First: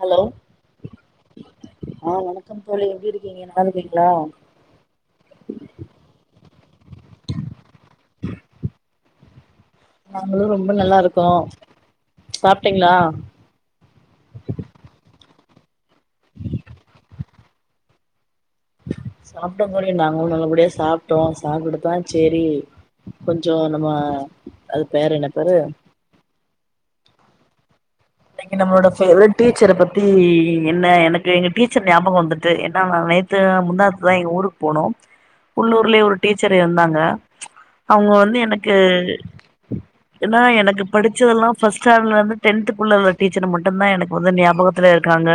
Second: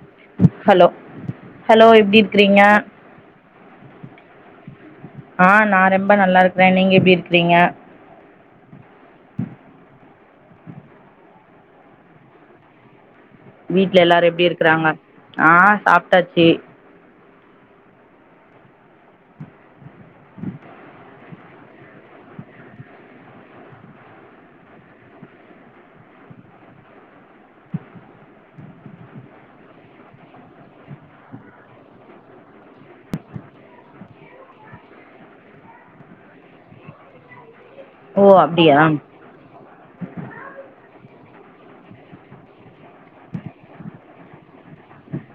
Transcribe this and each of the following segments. Hello hello hello எப்டி ஆஹ இருக்கிறீங்க வணக்கம் தோழி எப்படி இருக்கீங்க நல்லா இருக்கீங்களா. ஆஹ நான ரொம்ப நல்லா இருக்குற நீங்க எப்படி இருக்கிறீங்க. நாங்களும் ரொம்ப நல்லா இருக்கோம். சாப்ட்டீங்களா. வீட்ல எல்லாரு எப்படி இருக்குறாங்க. ஆஹ சாப். டாச்சி. சாப்பிட்ட கூடிய நாங்களும் நல்லபடியா சாப்ட்டோம் சாப்பிட்டுதா சேரி கொஞ்சோ நம்ம அது பேரு என்ன பேரு. இன்னிக்கு நம்மளோட பேவரட் டீச்சர பத்தி என்ன எனக்கு எங்க டீச்சர் ஞாபகம் வந்துட்டு ஏன்னா நா நேத்து முந்தாத்துதா எங்க ஊருக்கு போனோ. உள்ளூர்லயே ஒரு டீச்சர் இருந்தாங்க ம்ச். அவங்க ஓ வந்து எனக்கு அப்டியா ஏன்னா எனக்கு படிச். படிச்சதெல்லா ஃபஸ்ட்டு ஸ்டேன்டடுல இருந்து டென்த். உள்ளல்ல டீச்சர் மட்டும் தா எனக்கு வந்து ஞாபகத்துல இருக்காங்க.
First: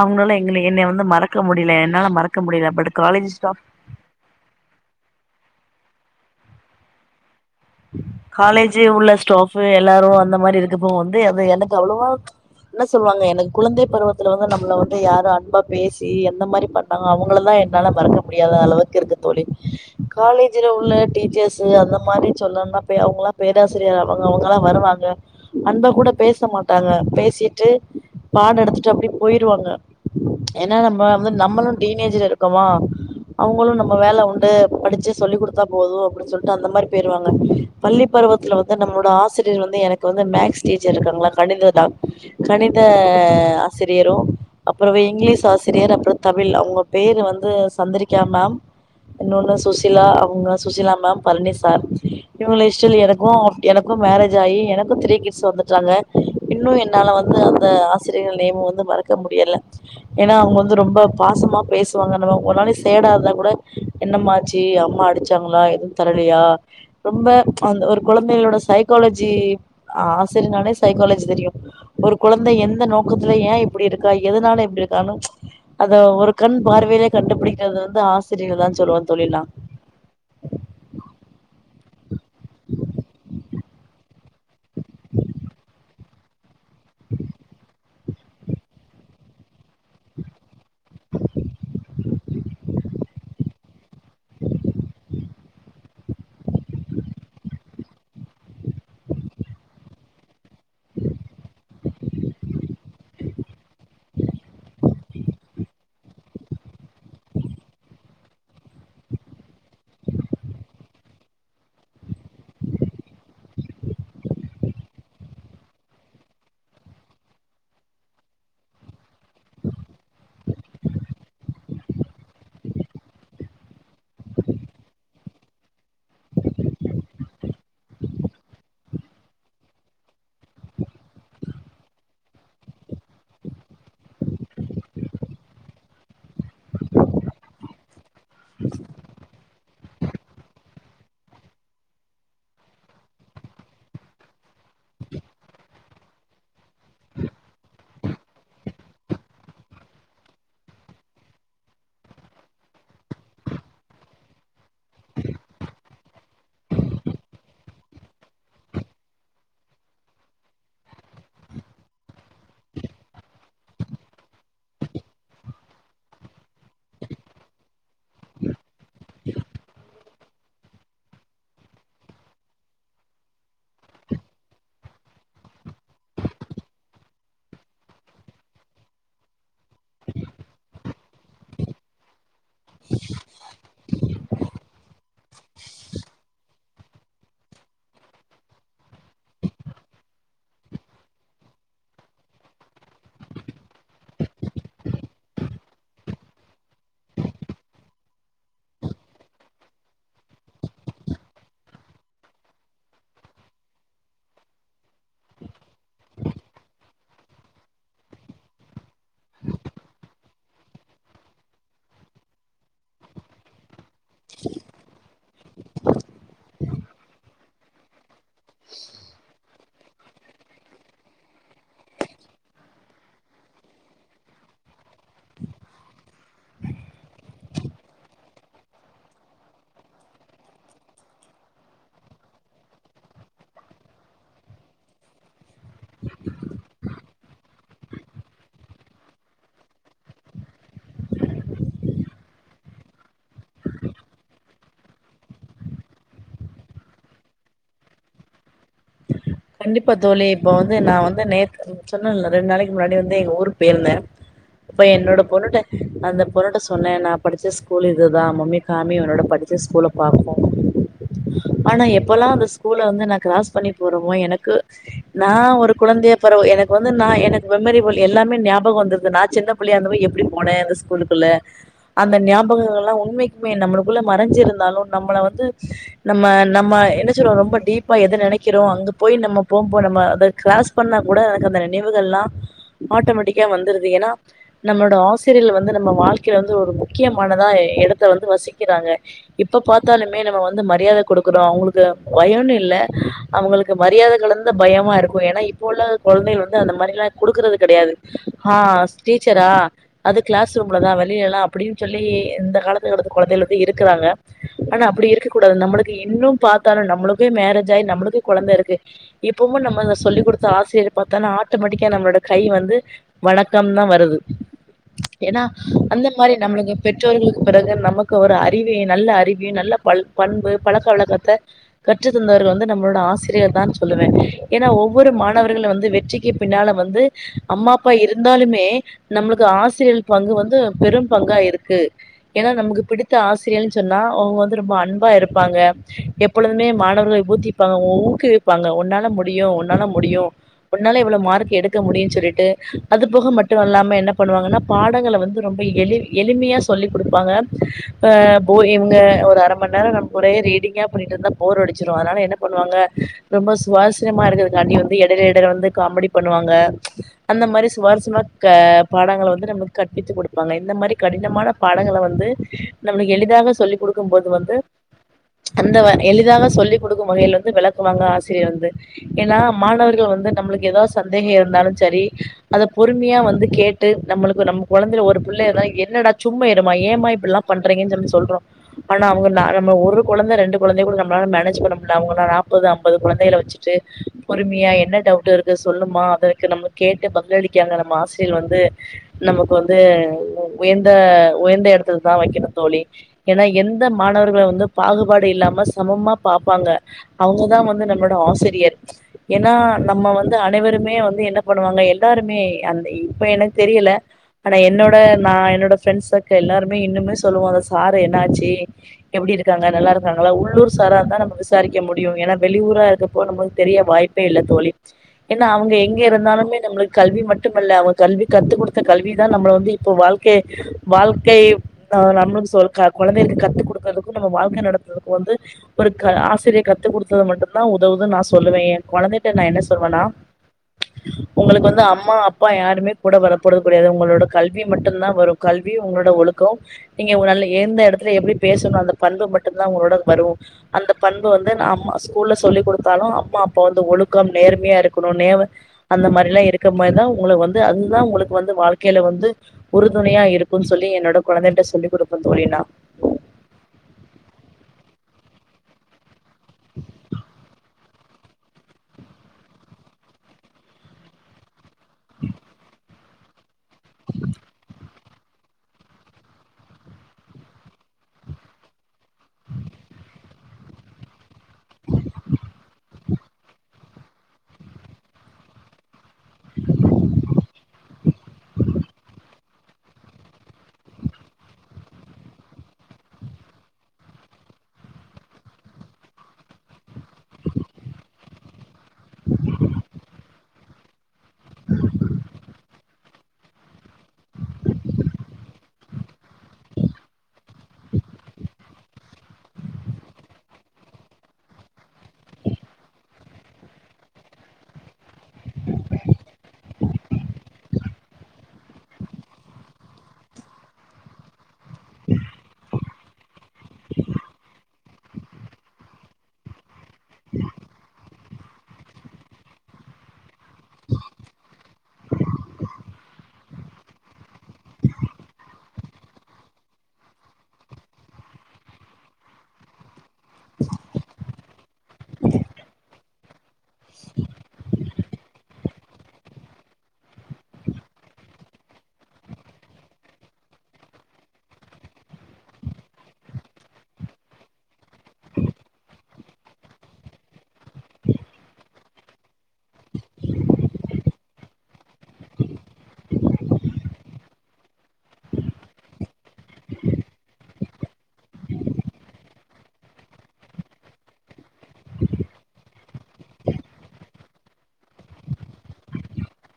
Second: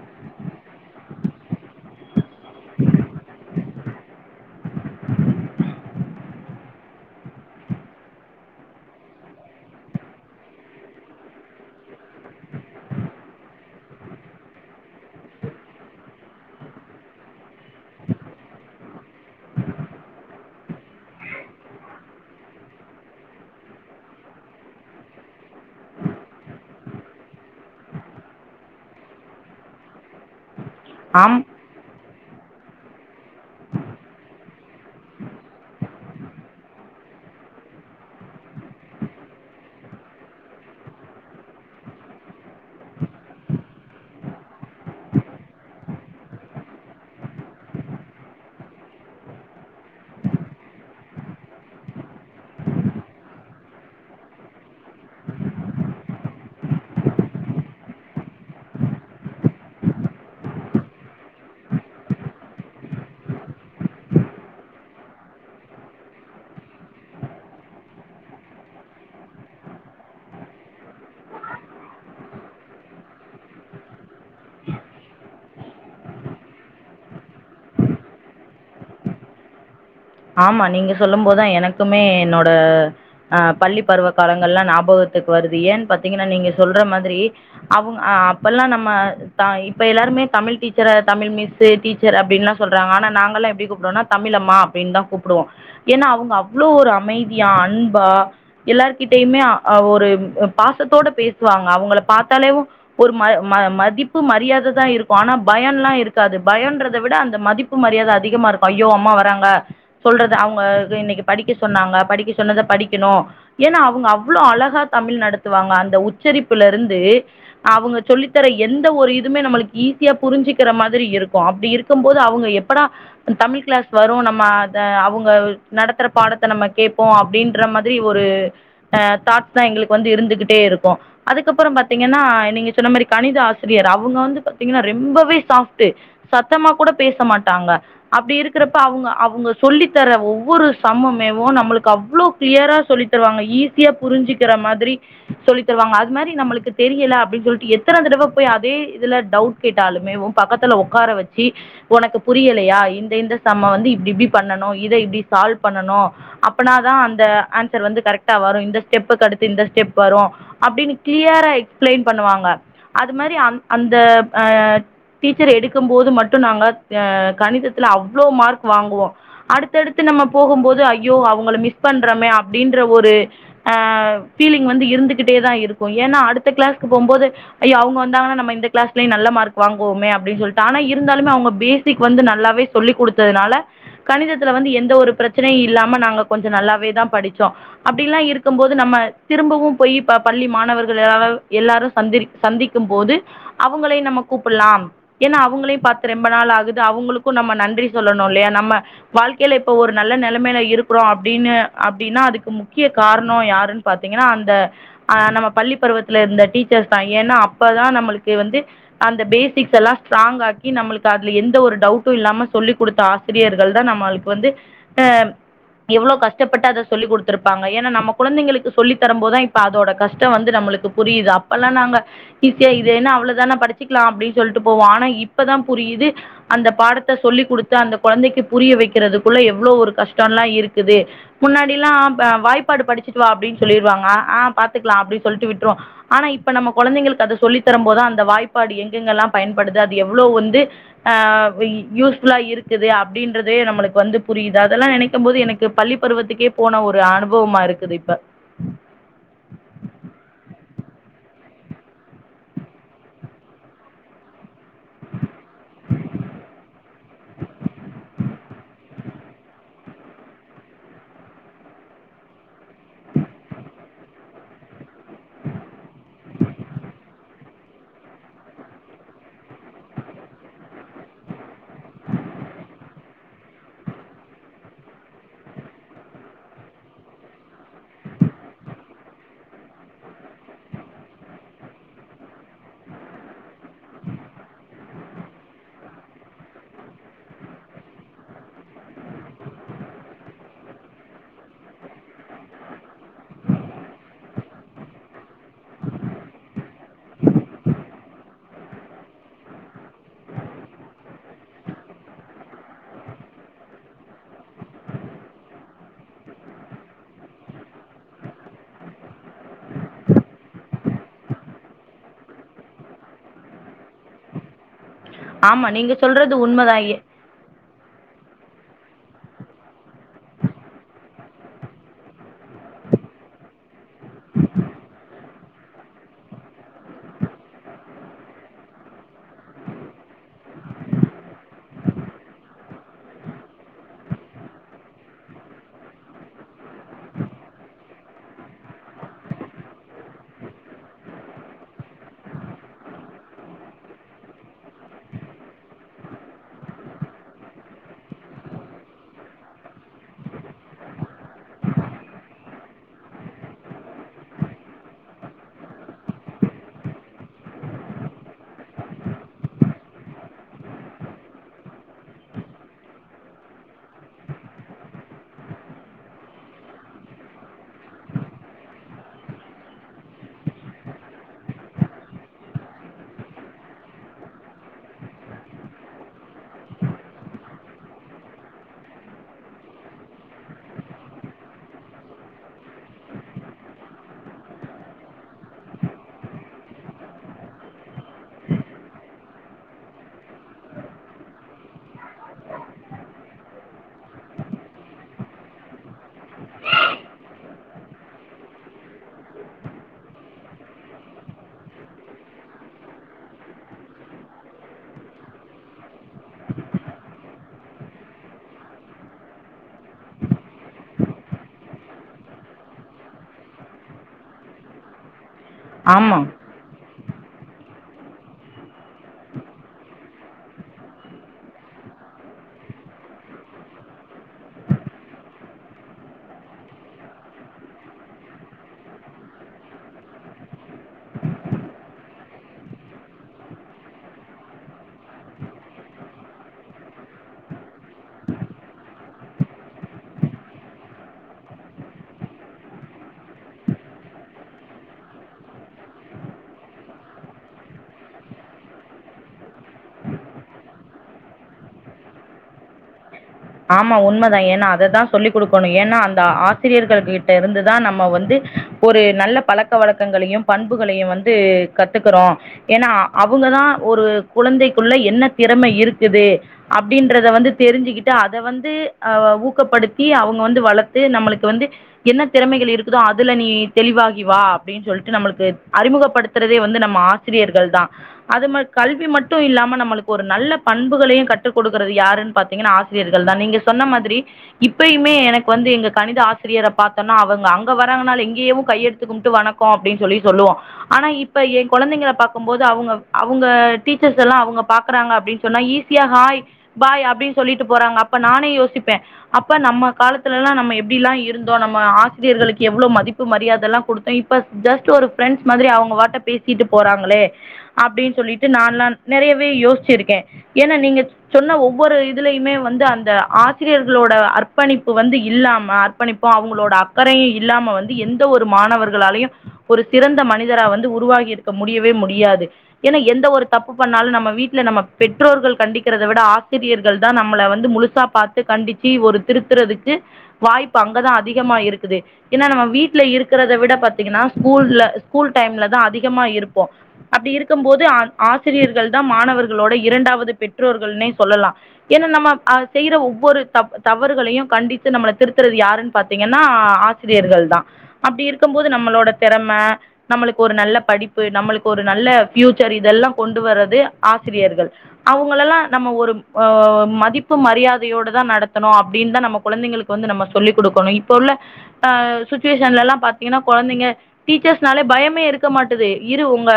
அவங்களால எங்கள என்னைய வந்து மறக்க முடியல என்னால மறக். க்க முடியல பட் காலேஜ் ஸ்டாப். காலேஜ் உள்ள ஸ்டாப் எல்லாரு அந்த மாரி இருக்குப்போ வந்து அது எனக்கு அவ்வளவா ம்ச். என்ன சொல்லுவாங்க எனக்கு குழந்தை பருவத்துல வந்து நம்மள வந்து யாரும் அன்பா பேசி எந்த மாரி பண்ணாங்க அவங்களதாஎன்னால மறக்க முடியாத அளவுக்கு இருக்கு தோழி காலேஜ் உள்ள டீச்சர்ஸ் அந்த மாரி. சொல்லுனும்னா அவங்கல்லா பேராசிரியர் அவங்க அவங்கல்லாம் வருவாங்க அன்பா கூட பேச மாட்டாங்க. பேசிட்டு பாட எடுத்துட்டு அப்படியே போயிருவாங்க ம்ச். ஏன்னா நம்ம வந்து ஆம் நம்மளும் டீனேஜுல. க்கவு அவங்களும் நம்ம வேல உண்டு படிச்சு சொல்லி்ன கொடுத்தா போது அப்படின்னு சொல்லிட்டு அந்த மாரி. போயிருவாங்க பள்ளி பருவத்துல வந்து நம்மளோட ஆசிரியர் வந்து எனக்கு வந்து மேக்ஸ் டீச்சர் இருக்காங்களா கணிததா. கணித ஆசிரியரும் அப்புறோ இங்கிலீஷ் ஆசிரியர் அப்புறோ தமிழ் அவங்க பேரு வந்து சந்திரிகா மேம் இன்னொன்னு சுசிலா அவங்க சுசிலா மேம் பழனி. சார் இவங்க இஷ்டில எனக்கு எனக்கு மேரேஜ் ஆகி எனக்கு த்ரீ கிட்ஸ் வந்துட்டாங்க இன்னும் என்னால வந்து அந்த ஆசிரியர்கள் நேம வந்து மறக்க முடிய. ல ஏன்னா அவங்க வந்து ரொம்ப பாசமா பேசுவாங்க நம்ம ஒரு நாளைக்கு சேடா இருந்தா கூட என்னம்மா ஆச்சு அம்மா அடிச்சாங்களா எதுவும் தரலையா. ரொம்ப அந்த ஒரு குழந்தைகளோட சைக்காலஜி ஹ ஆசிரனாலே சைக்காலஜி தெரியு ஒரு குழந்தை எந்த நோக்கத்துல ஏ இப்படி இருக்கா எதனால இப்படி இருக்கானு. ம்ச் அத ஒரு கண் பார்வையிலயே கண்டுபிடிக்கிறது வந்து ஆசிரியர் தான் சொல்லுவன் தோழி நா. க்குமே என்னோட ஹ பள்ளி பருவ. காலங்கள்லா ஞாபகத்துக்கு வருது ஏன்னா பாத்தீங்கன்னா நீங்க. சொல்ற மாதிரி அவங். ஆஹ அப்போல்லா நம்ம த இப்போ எல்லோருமே தமிழ் டீச்சர தமிழ் மிஸ்ஸு டீச்சர் அப்படின்லா சொல்றாங்க ஆனா நாங்கள்லா எப்படி கூப்புடுவோனா தமிழம்மா. அப்படின்னுதா கூப்புடுவோ. ஏன்னா அவங்க அவ்வளோ ஒரு அமைதியா அன்பா எல்லார்கிட்டயுமே ஒரு பாசத்தோட பேசுவாங்க அவங்கள பாத்தாலேவு ஒரு மதிப்பு மரியாததா இருக்கு ஆனா பயன் எல்லா இருக்காது பயம்றதவிட அந்த மதிப்பு மரியாத அதிகமா இருக்கு ஐயோ அம்மா வராங்க. சொல்றது அவுங்க இன்னக்கி படிக்க சொன்னாங்க படிக்க சொன்னத படிக்கணு ஏனா அவுங்க அவ்ளொ அழகா தமிழ் நடத்துவாங்க அந்த உச்சரிப்புலருந்து அவுங்க சொல்லித்தர எந்த ஒரு இதுமே நம்மளுக்கு ஈஸியா புரிஞ்சுக்குற மாதிரி இருக்கு அப்டி இருக்கும்போது அவுங்க எப்படா தமிழ் க்ளாஸ் வரு நம்ம த அவுங்க நடத்துற பாடத்த நம்ம கேப்போ அப்டின்ற மாதிரி ஒரு அ தாட்ஸ் தா எங்களுக்கு வந்து இருந்துகிட்டே இருக்கு அதுக்கப்பறோ பாத்தீங்கன்னா நீங்க சொன்ன மாரி கணித ஆசிரியர் அவுங்க வந்து பாத்தீங்கனா ரெம்பவே சாஃப்ட்டு சத்தமா கூட பேச மாட்டாங்க அப்டி இருக்குறப்ப அவுங்க அவுங்க சொல்லித்தர ஒவ்வொரு சம்முமேவு நம்மளுக்கு அவ்ளோ க்ளியரா சொல்லி தருவாங்க ஈஸியா புரிஞ்சுக்குற மாதிரி சொல்லித்தருவாங்க அது மாரி நம்மளுக்கு தெரியல அப்டின் சொல்ட்டு எத்தன தடவ போய் அதே இதுல டவுட் கேட்டாலுமேவு பக்கத்துல ஒக்கார வச்சி உனக்கு புரியலையா இந்த இந்த சம்ம வந்து இப்டி இப்டி பண்ணுனு இத இப்டி சால்வ் பண்ணனு அப்பனாதா அந்த ஆன்ஸர் வந்து கரெக்டடா வரு இந்த ஸ்டெப்புக்கடுத்து இந்த ஸ்டெப் வரு அப்டினு க்ளியரா எக்ஸ்ப்ளைன் பண்ணுவாங்க அதுமாரி அந் அந்த அ டீச்சர் எடுக்கும் போது மட்டு நாங்க கணிதத்துல அவ்ளோ மார்க் வாங்குவோ அடுத்தடுத்து நம்ம போகும்போது ஐயோ அவுங்கள மிஸ் பண்றமே அப்டின்ற ஒரு ஆ ஃபீலிங் வந்து இருந்துகிட்டே தா இருக்கு ஏன்னா அடுத்த க்ளாஸ்க்கு போம்போது ஐயோ அவுங்க வந்தாங்கனா நம்ம இந்த க்ளாஸ்லயு நல்ல மார்க் வாங்குவோமே அப்டின் சொல்ட்டு ஆனா இருந்தாலுமே அவுங்க பேசிக் வந்து நல்லாவே சொல்லி் குடுத்ததுனால கணிதத்துல வந்து எந்த ஒரு பிரச்சனையு இல்லாம நாங்க கொஞ்ச நல்லாவே தா படிச்சோ அப்டில்லா இருக்கும் போது நம்ம திரும்பவு போய் இப்ப பள்ளி மாணவர்கள் எல்லாரு சந்திர் சந்திக்கும் போது அவுங்களையு நம்ம கூப்புல்லா ஏன்னா அவுங்களையு பாத்து ரெம்ப நாள் ஆகுது அவுங்களுக்கு நம்ம நன்றி சொல்லணு இல்லையா நம்ம வாழ்க்கைல இப்ப ஒரு நல்ல நெலைமைல இருக்கிறோ அப்டின்னு அப்டின்னா அதுக்கு முக்கிய காரணொ யாருன் பாத்தீங்கனா அந்த அ நம்ம பள்ளி பருவத்துல இருந்த டீச்சர்ஸ் தா ஏன்னா அப்பதா நம்மளுக்கு வந்து அந்த பேசிக்ஸ் எல்லா ஸ்ட்ராங் ஆக்கி நம்மளுக்கு அதுல எந்த ஒரு டவுட்டு இல்லாம சொல்லிக் குடுத்த ஆசிரியர்கள் மாளுக்கு வந்து அ எவ்ளோ கஷ்டப்பட்டு அத சொல்லி் குடுத்துருப்பாங்க ஏனா நம்ம குழந்தைங்களுக்கு சொல்லி தரும் போதா இப்ப அதோட கஷ்டொ வந்து நம்மளுக்கு புரியிது அப்பல்லா நாங்க ஈஸியா இது என்னா அவ்ளதானா படிச்சிக்லா அப்டி சொல்ட்டு போவோ ஆனா இப்பதா புரியிது அந்த பாடத்த சொல்லிக் குடுத்து அந்த கொழந்தைக்கு புரிய வைக்கிறதுக்குள்ள எவ்ளோ ஒரு கஷ்டொல்லா இருக்குது முன்னாடில்லா வாய்ப்பாடு படிச்சுட்டு வா அப்டின் சொல்லிருவாங்க ஆ பாத்துக்லா அப்டி சொல்லிட்டு விட்ருவோ ஆனா இப்ப நம்ம கொழந்தைகளுக் கது சொல்லித்தரும் போதா அந்த வாய்ப்பாடு எங்கெங்கெல்லா பயன்படுது அது எவ்ளொ வந்து அ யூஸ் ஃபுல்லா இருக்குது அப் டின்றதே நம்மளுக்கு வந்து புரியிது அதெல்லா நெனைக்கும் போது எனக்கு பள்ளி பருவத்துக்கே போன ஒரு அனுபவமா இருக்குது இப்ப கண்டிப்பா தோழி இப்ப வந்து நா வந்து நேத் சொன்னல்ல ரெண்டு நாளைக்கு முன்னாடி வந்து எங்க ஊருக்கு போயிருந்தே அப்ப என்னோட பொண்ணுட்ட அந்த பொண்ணுட்ட சொன்னே நா படிச்ச ஸ்கூல் இதுதா மம்மி காமி உன்னோட படிச்ச ஸ்கூல பாப்போ ஆனா எப்பல்லா அந்த ஸ்கூல வந்து நா கிராஸ் பண்ணி போறோ ஓ எனக்கு நா ஒரு குழந்தைய பறவு எனக்கு வந்து நா எனக்கு மெமரிபிள் எல்லாமே ஞாபகொ வந்துருது நா சின்ன பிள்ளையா இருந்த போ எப்டி போனே அந்த ஸ்கூலுக்குள்ள அந்த ஞாபகங்கள்லா உண்மைக்குமே நம்மளுக்குள்ள மறைஞ்சிருந்தாலு நம்மள வந்து நம்ம நம்ம என்ன சொல்றோ ரொம்ப டீப் பா எது நெனைக்கிறோ அங்க போய் நம்ம போம்போ நம்ம அத க்ராஸ் பண்ணா கூட எனக்கு அந்த நினைவுகள்லா ஆட்டோமேட்டிக்கா வந்துருது ஏனா நம்மளோட ஆசிரியர்கள் வந்து நம்ம வாழ்க்கைல வந்து ஒரு முக்கியமானதா எடத்த வந்து வசிக்கிறாங்க இப்ப பாத்தாலுமே நம்ம வந்து மரியாத குடுக்குறோ அவுங்களுக்கு கு மரியாத கலந்த பயமா இருக்கு‌ ஏனா இப்போ உள்ள கொழந்தைகள் வந்து அந்த மாரிலா குடுக்குறது கெடையாது ஹ டீச்சரா அது க்ளாஸ் ரூம்ல தா வெளியலா அப்புடின் சொல்லி இந்த காலத்துல கொழந்தைகள் வந்து இருக்குறாங்க ஆனா அப்டி இருக்ககூடாது நம்மளுக்கு இன்னும் பாத்தாலு நம்மளுக்குமே மேரேஜ் ஆய் நம்மளு கொழந்த இருக்கு இப்பவும் நம்ம த சொல்லிக் குடுத்த ஆசிரியர பாத்தான்னா ஆட்டோமேட்டிக்கா நம்மளோட கை வந்து வணக்கம் தா வருது ஏனா ஆமா நீங்க அந்த மாரி சொல்றது நம்மளுக்கு உண்மைதான் ஏ பெற்றோர்களுக்கு பிறகு நமக்கு ஒரு அறி வே நல்ல அறிவு நல்ல பல் பண்பு பழக்க வழக்கத்த கற்று தந்தவர்கள் வந்து நம்மளோட ஆச சிரியர் தான் சொல்லுவே ஏனா ஒவ்வொரு மாணவர்களு வந்து வெற்றிக்கு பின்னால வந்து அம்மா அப்பா இருந்தாலுமே நம்மளுக்கு ஆசிரியல் பங்கு வந்து பெரும் பங்கா இருக்கு ஏனா நமக்கு பிடித்த ஆசிரியர்னு சொன்னா அவுங்க வந்து ரொம்ப அன்பா இருப்பாங்க எப்பொழுதுமே மாணவர்கள ஊத்திப்பாங்க ஒவ் க்குவிப்பாங்க உன்னால முடியு உன்னால முடியு உன்னால இவ்வளோ மார்க் எடுக்க முடியுன் சொல்லிட்டு அது போக மட்டு அல்லாம என்ன பண்ணுவாங்க பாடங்கள வந்து ரொம்ப எளி எளிமையா சொல்லி் குடுப்பாங்க ஆ போ இவுங்க ஒரு அர மணி நேர நமக்கு ஒரே ரீடிங்கா பண்ணிட்ருந்தா போர் அடிச்சிரு அதனால என்ன பண்ணுவாங்க ரொம்ப சுவாரசியமா இருக்கதுக்காண்டி வந்து எடைல எடைல வந்து காமெடி பண்ணுவாங்க அந்த மாரி ஸ்வாரஸ்யமா க பாடங்கள வந்து நம்ம கற்பித்து குடுப்பாங்க இந்த மாரி கடினமான பாடங்கள வந்து நம்மளுக்கு எளிதாக சொல்லிக் கொடுக்கும் போது வந்து அந்த எளிதாக சொல்லிக் கொடுக்கும் வகைல வந்து விள க்குவாங்க ஆசரியர் வந்து ஏனா மாணவர்கள் வந்து நம்மளுக்கு எதா சந்தேக இருந்தாலும் செரி அத பொறுமையா வந்து கேட்டு நம்மளுக்கு நம்ம கொழந்தயல ஒரு புள்ள எதா என்னடா சும்மா இருமா ஏமா இப்பில்லா பண்றீங்கன் சொல்லி சொல்றோ ஆனா அவுங்க நம்ள ஒரு கொழந்த ரெண்டு கொழந்தய கூட நம்ளால மேனேஜ் பண்ண முடில அவுங்கள நா ப்பது அம்பது குழந்தைகள வச்சுட்டு பொறுமையா என்ன டவுட் இருக்கு சொல்லுமா அதற்கு நம்ம கேட்டு பதிலளிக்காங்க நம்ம ஆசிரியர் வந்து நமக்கு வந்து உயர்ந்த உயர்ந்த எடத்துல தா வைக்கணு தோழி ஏனா எந்த மாணவர்கள் வந்து பாகுபாடு இல்லாம சமமா பாப்பாங்க அவுங்கதா வந்து நம்ளோட ஆசிரியர் ஏன்னா நம்ம வந்து அனைவருமே வந்து என்ன பண்ணுவாங்க எல்லாருமே அந்த இப்ப எனக்கு தெரியல ஆனா என்னோட நா என்னோட ஃப்ரெண்ட்ஸ்ருக்க எல்லாருமே இன்னுமே சொல்லுவோ அந்த சார் என்னாச்சு எப்டி இருக்காங்க நல்லா இருக்காங்களா உள்ளூர் சாரா இருந்தா நம்ம விசாரி க்க முடியு ஏனா வெளியூரா இருக்கபோ நமக்கு தெரிய வாய்ப்பே இல்ல தோழி ஏன்னா அவுங்க எங்க ஆமா இருந்தாலுமே நம்மளுக் கல்வி மட்டுமல்ல அவுங்க கல்வி கத்து குடுத்த கல்வி தா நம்மள வந்து இப்ப வாழ்க்கை வாழ்க்கைய நம்மளுக்கு சொல் கொழந்தைளுக்கு கத்து குடுக்கறதுக்கு நம்ம வாழ்க்க நடத்துறதுக்கு வந்து ஒரு க ஆசிரியர் கத்து குடுத்தது மட்டுந்தா உதவுதுன் நா சொல்லுவே என் கொழந்தைட்ட நா என்ன சொல்வன்னா உங்களுக்கு வந்து அம்மா அப்பா யாருமே கூட வரப்போறதுகெடியாது உங்களோட கல்வி மட்டுந்தா வரு கல்வி உங்களோட ஒழுக்கம் நீங்க நல்ல எந்த எடத்துல எப்டி பேசணு அந்த பண்பு மட்டுந்தா உங்களோட வரு அந்த பண் ப வந்து நா அம்மா ஸ்கூல்ல சொல்லிக் குடுத்தாலு அம்மா அப்பா வந்து ஒழுக்கம் நேர்மையா இருக்கணு நே அந்த மாரிலா இருக்க மாரிதா உங்கள வந்து அதுதா உங்களுக்கு வந்து வாழ்க்கைல வந்து உறுதுணையா இருக்குன் சொல்லி என்னோட கொழந்தைகள்ட சொல்லிக் குடுப்பன் தோழி நா ஆமா உண்மதா ஏனா அத தா சொல்லி் குடுக்கணு ஏன்னா அந் த ஆசிரியர்கள்கிட்ட இருந்து தா நம் ம வந்து ஒரு நல்ல பழக்க வழக்கங்களையும் பண்புகளையு வந்து கத்துக்குறோ ஏன்னா அவுங்க தா ஒரு குழந்தைக்குள்ள என்ன திறமை இருக்குது அப்டின்றத வந்து தெரிஞ்சுக்கிட் டு அத வந்து அ ஊக்கப்படுத்தி அவுங் வந்து வளர்த்து நம்மளுக்கு வந்து என்ன திறமைகள் இருக் அதுல நீ தெளிவாகி வா அப்படின்னு சொல்லிட்டு நம்மளுக்கு அறிமுகப்படுத்துறதே வந்து நம்ம ஆசிரியர்கள் தான் அது கல்வி மட்டும் இல்லாம நம்மளுக்கு ஒரு நல்ல பண்புகளையும் கட்டுக் கொடுக்கறது யாருன்னு பாத்தீங்கன்னா ஆசி ரியர்தான் நீங்க சொன்ன மாதிரி இப்பயுமே எனக்கு வந்து எங்க கணித ஆசிரியரை பார்த்து அவங்க அங்க வரறங்கனாலே எங்கேயும் கையெடுத்து கும்புட்டு வணக்கம் அப்பின்னு சொல்லி சொல்லுவோம் ஆனா இப் இப்ப ஏ குழந்தைங்க பார்க்கும்போது அவங்க அவங்க டீச்சர்ஸ் எல்லாம் அவங்க பாக்குறாங்க அப்படின்னு சொன்னா ஈஸியா ஹாய் பாய் அப்படின்னு சொல்லிட் போறாங்க அப்ப நானே யோசி ப்பன் அப்ப நம்ம காலத்துல எல்லாம் நம்ம எப்படிலாம் இருந்தோம் நம்ப ஆசிரியர்களுக்கு எவ்வளவு மதிப்பு மரியாதை எல்லாம் கொடுத்தோம் இப்ப ஜஸ்ட் ஒரு பிரெண்ட்ஸ் மாரி அவங்க வாட்டை பேசிட்டு போறாங்களே அப்படின்னு சொல்லிட்டு நான் எல்லாம் நிறையவே யோசிச்சிருக்கேன் ஏன்னா நீங்க சொன்ன ஒவ்வொரு எதுலயுமே வந்து அந்த ஆசிரியர்களோட அர்ப்பணிப்பு வந்து இல்லாம அர்ப்பணிப்பும் அவங்களோட அக்கறையும் இல்லாம வந்து எந்த ஒரு மாணவர்களாலையும் ஒரு சிறந்த மனிதரா வந்து உருவாகி இருக்க முடியவே முடியாது ஏன்னா எந்த ஒரு தப்பு பண்ணாலும் நம்ம வீட்டுல நம்ம பெற்றோர்கள் கண்டிக்கிறத விட ஆசிரியர்கள் நம்ம வந்து முழுசா பார்த்து கண்டிச்சு ஒரு திருத்துறதுக்கு வாய்ப்பு அங்கதான் அதிகமா இருக்குது ஏன்னா நம்ம வீட்டுல இருக்கிறத விட பாத்தீங்கன்னா ஸ்கூல்ல ஸ்கூல் டைம்ல தான் அதிகமா இருப்போம் அப்படி இருக்கும் போது ஆசிரியர்கள் தான் மாணவர்களோட இரண்டாவது பெற்றோர்கள்னே சொல்லலாம் ஏன்னா நம்ம செய்யற ஒவ்வொரு த தவறுகளையும் கண்டிச்சு நம்மள திருத்துறது யாருன்னு பாத்தீங்கன்னா ஆசிரியர்கள் தான் அப்படி இருக்கும் போது நம்மளோட திறமை நம்மளுக்கு ஒரு நல்ல படிப்பு நம்மளுக்கு ஒரு நல்ல பஃயூச்சர் இதெல்லாம் கொண்டு வர்றது ஆசிரியர்கள் அவங்கள எல்லாம் நம்ம ஒரு மதிப்பு மரியாதையோடு தான் நடத்தணும் அப்படின்னு தான் நம்ம குழந்தைங்களுக்கு வந்து நம்ம சொல்லிக் கொடுக்கணும் இப்ப உள்ள் சுச்சுவேஷன்லல்லாம் பா த்தீங்கன்னா குழந்தைங்க டீச்சர்ஸ்னாலே பயமே இருக்க மாட்டது இரு உங்க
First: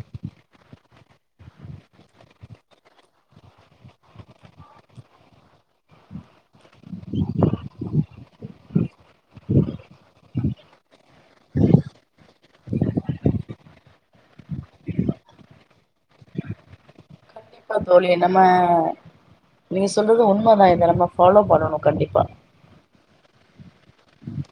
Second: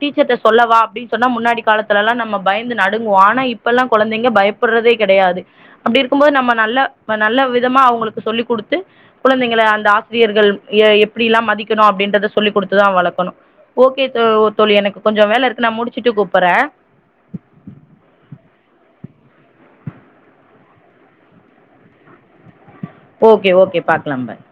டீச்சர்கிட்ட சொல்லவா அப்படின்னு சொன்னா முன்னாடி காலத்துலல்லாம் நம்ப பயந்து நடுங்குவோம் ஆனா இப்பல்லாம் குழந்தைங்க பயப்படுறதே கிடையாது அப்டி இருக்கும்போது நம்ப நல்ல நல்ல விதமா அவங்களுக்கு சொல்லிக் கொடுத்து குழந்தைங்க அந்த ஆசிரியர்கள் எப்படி எல்லாம் மதிக்கணும் அப்படின்றத சொல்லி் கொடுத்துதான் வளர்க்கணும் ஓகே தோழி எனக்கு கொஞ்சம் வேலை இருக்கு நான் முடிச்சுட்டு கூப்பிறேன் கண்டப்பா தோழி நம்ம நீ சொல்றது உண்மைதான் இதை நம்ப ஃபாலோ பண்ணணும் கண்டிப்பா ஓகே ஓகே பாக்கலாம் பாய்